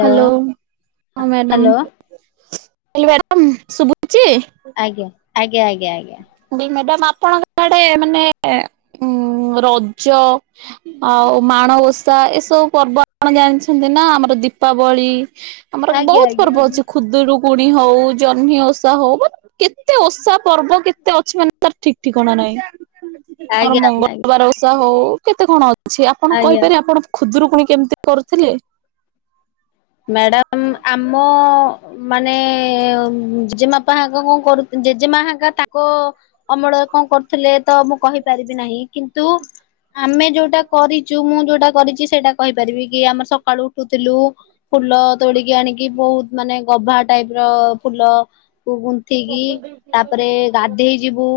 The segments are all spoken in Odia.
ହ୍ୟାଲୋ ହ ମ୍ୟାଡାମ ହ୍ୟାଲୋ [unintelligible] ଶୁଭୁଛି ଆଜ୍ଞା ଆଜ୍ଞା ଆଜ୍ଞା ଆଜ୍ଞା। ମ୍ୟାଡାମ ଆପଣଙ୍କ ଆଡେ ମାନେ ଉ ରଜ ଆ ଆଉ ମାଣବସା ଏସବୁ ପର୍ବ ଆପଣ ଜାଣିଛନ୍ତି ନା ଆମର ଦୀପାବଳି ଆମର ଆଜ୍ଞା ବହୁତ ପର୍ବ ଆଜ୍ଞା ଅଛି ଖୁଦୁରୁ କୁଣି ହଉ ଜହ୍ନି ଓଷା ହଉ କେତେ ଓଷା ପର୍ବ କେ କେତେ ଅଛି ମାନେ ତାର ଠିକ ଠିକଣା ନାହିଁ ଆମର ଆଜ୍ଞା ଆଜ୍ଞା ଆଜ୍ଞା ମଙ୍ଗଳବାର ଓଷା ହଉ କେତେ କଣ ଅ ଛି ଆପଣ ଆଜ୍ଞା କହିପାରିବେ ଆପଣ ଖୁଦରୁକୁଣି କେମିତି କରୁଥିଲେ? ମ୍ୟାଡ଼ାମ ଆମ ମାନେ ଜେଜେମାପାଙ୍କ କଣ କରୁ ଜେଜେମାଙ୍କା ତାଙ୍କ ଅମଳ କଣ କରୁଥିଲେ ତ ମୁଁ କହିପାରିବି ନାହିଁ କିନ୍ତୁ ଆମେ ଯୋଉଟା କରିଛୁ ମୁଁ ଯୋଉଟା କରିଛି ସେଇଟା କହିପାରିବି କି ଆମର ସକାଳୁ ଉଠୁଥିଲୁ ଫୁଲ ତୋଡିକି ଆଣିକି ବହୁତ ମାନେ ଗଭା ଟାଇପ ର ଫୁଲ କ ଗୁନ୍ଥିକି ତାପରେ ଗାଧେଇ ଯିବୁ।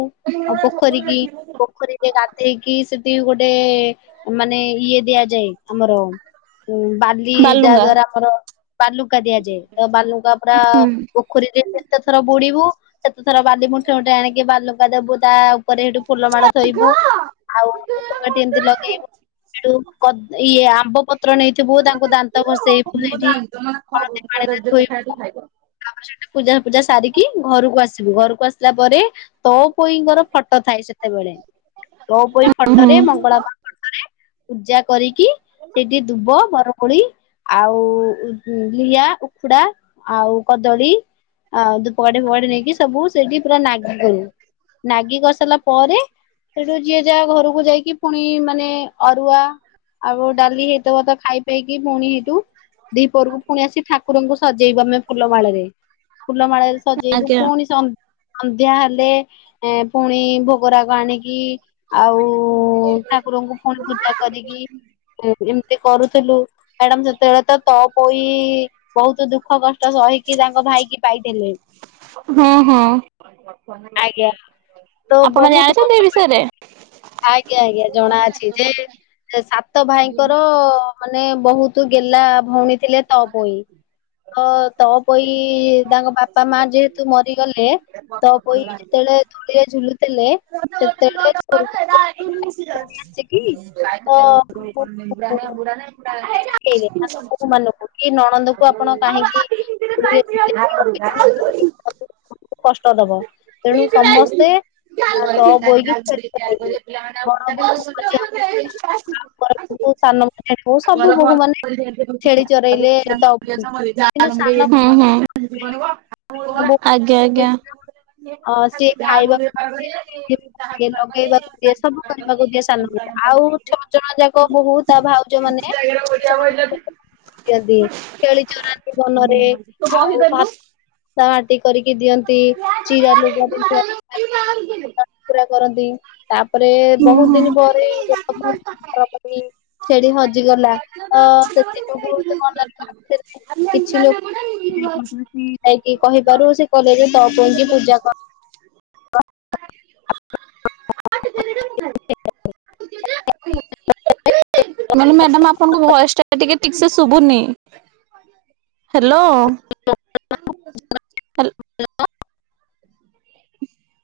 ଆଉ ପୋଖରୀ କି ପୋଖରୀରେ ଗାଧେଇକି ସେଠି ଗୋ ପଡେ ମାନେ ଇଏ ଦିଆଯାଏ ଆମର ଉ ବାଲି ଯା ବାଲୁଙ୍ଗା ଦ୍ଵାରା ଆମର ବାଲୁକା ଦିଆଯାଏ ତ ବାଲୁକା ପୁରା ହୁଁ। ପୋଖରୀରେ କେତେ ଥର ବୁଡିବୁ ସେତେ ଥର ବାଲି ମୁଠେ ମୁଠେ ଆଣିକି ବାଲୁଙ୍କା ଦେବୁ ତା ଉପରେ ସେଠୁ ଫୁଲ ମାଡ଼ ଥୋଇବୁ। ଆଉ ଧୂପକାଠି ଏମତି ଲଗେଇବୁ ଆଉ କଦ ଇଏ ଆମ୍ବ ପତ୍ର ନେଇଥିବୁ ତାଙ୍କୁ ଦାନ୍ତ ଘଷେଇ ଏଇଠି ହଳଦୀ ପାଣିରେ ଧୋଇବୁ। ତାପରେ ସେଠି ପୂଜା ପୂଜା ସାରିକି ଘରକୁ ଆସିବୁ ଘରକୁ ଆସିଲା ପରେ ତୋ ପୋଇଙ୍କର ଫଟୋ ଥାଏ ସେତେବେଳେ ତୋପୋଇ ହୁଁ ଫଟୋରେ ମଙ୍ଗଳବାର ଫଟୋରେ ପୂଜା କରିକି ସେଇଠି ଦୁବ ବରକୋଳି ଆଉ ଲି ଲିଆ ଉଖୁ ଉଖୁଡ଼ା ଆଉ କଦଳୀ ଆଉ ଧୂପକାଠି ଫୁପକାଠି ନେଇକି ସବୁ ସେଇଠି ପୁରା ନାଗି କରିବୁ। ନାଗି କରି ସାରିଲା ପରେ ସେଠୁ ଯିଏ ଯାହା ଘରକୁ ଯାଇକି ପୁଣି ମାନେ ଅରୁଆ ଆଉ ଡାଲି ହେଇଥିବ ତ ଖାଇପଇକି ପୁଣି ହେଇଠୁ ଦି ପହରକୁ ପୁଣି ଆସି ଠାକୁରଙ୍କୁ ସଜେଇବୁ ଆମେ ଫୁଲମାଳରେ ଫୁଲମାଳ ସଜେଇବୁ ଆଜ୍ଞା ପୁଣି ସନ୍ ସନ୍ଧ୍ୟା ହେଲେ ଏଁ ପୁଣି ଭୋଗରାଗ ଆଣିକି ଆଉ ଉ ଠାକୁରଙ୍କୁ ପୁଣି ପୂଜା କରିକି ଏମତି କରୁଥିଲୁ ମ୍ୟାଡାମ ସେ ତେବେଳେ ତ ତୋ ପୋଇ ବହୁତ ଦୁଃଖ କଷ୍ଟ ସହିକି ତାଙ୍କ ଭାଇକି ପାଇଥିଲେ। ହୁଁ ହୁଁ। ଆଜ୍ଞା ତ ଆପଣ ବହୁତ ଜାଣିଛନ୍ତି କଷ୍ଟ ଏ ବିଷୟରେ। ଆଜ୍ଞା ଆଜ୍ଞା ଜଣାଅଛି ଯେ ସାତ ଭାଇଙ୍କର ମାନେ ବହୁତ ତୁ ଗେଲ୍ହା ଭଉଣୀ ଥିଲେ ତ ପୋଇ। ତ ତପୋଇ ତାଙ୍କ ବାପା ମା ଯେହେତୁ ମରିଗଲେ ତ ପୋଇ ଯେତେବେଳେ ଦୋଳି ଏ ଝୁଲୁଥିଲେ ସେତେବେଳେ ସ୍ୱରୂପ [inaudible] ଶିଖେଇଲେ ତାଙ୍କ ବୋହୂ ମାନଙ୍କୁ କି ନଣନ୍ଦକୁ ଆପଣ [inaudible] କାହିଁକି ଦୋଳିରେ ଝୁଲେଇକି ରଖିଛନ୍ତି ତ ସେ ତମକୁ [inaudible] କଷ୍ଟ ଦବ ତେଣୁ ସମସ୍ତେ। [unintelligible] [unintelligible] ସବୁ ବୋହୁ ମାନେ ଛେଳି ଚରେଇଲେ ଆଜ୍ଞା ଆଜ୍ଞା ତ ହୁଁ ହୁଁ। ମୁଁ କିନ୍ତୁ ସାନ। [unintelligible] ଅ ସିଏ ଖାଇବାକୁ ଦିଏ ପିନ୍ଧିବାକୁ ଦିଏ ଲଗେଇବାକୁ ଦିଏ ସବୁ କରିବାକୁ ଦିଏ ସାନ। ଆଉ ଛଅ ଜଣ ଯାକ ବୋହୁ ତା ଭାଉଜ ମାନେ ସେମାନଙ୍କୁ [unintelligible] ଦିଅନ୍ତି ଛେଳି ଚରାନ୍ତି ବନରେ ଆଉ ଭା ତା ମାଟି କରିକି ଦିଅନ୍ତି ଚିରା ଲୁଗା ପିନ୍ଧିବା କରନ୍ତି ତାପରେ ବହୁତ ଦିନପରେ। କହିଲି [unintelligible] ଛେଳି ହଜିଗଲା ଅ ସେଥି ଯୋଗୁ [unintelligible] କିଛି ଲୋ ଯାଇକି କହିବାରୁ ସେ କଲେଜ ତପୋଇକି ପୂଜା କ [unintelligible] ମାନେ ମ୍ୟାଡାମ ଆପଣଙ୍କ ଭଏସ ଟା ଟିକେ ଟିକ ସେ ଶୁଭୁନି ହ୍ୟାଲୋ। ହେଲ୍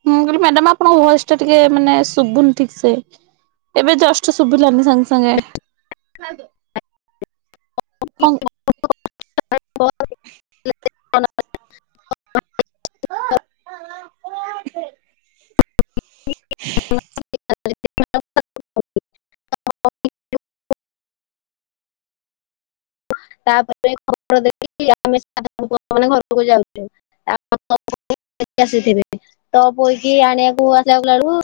ମୁଁ କହିଲି ମ୍ୟାଡାମ ଆପଣଙ୍କ ଭଏସ ଟା ଟିକେ ମାନେ ଶୁଭୁନି ଠିକ ସେ। ଏବେ ଜଷ୍ଟ କଂ [unintelligible] [unintelligible] [unintelligible] [unintelligible] ଏ ଆସିଥିବେ ତ ପୋଇକି ଆଣିବାକୁ ଆସିଲା ବେଳକୁ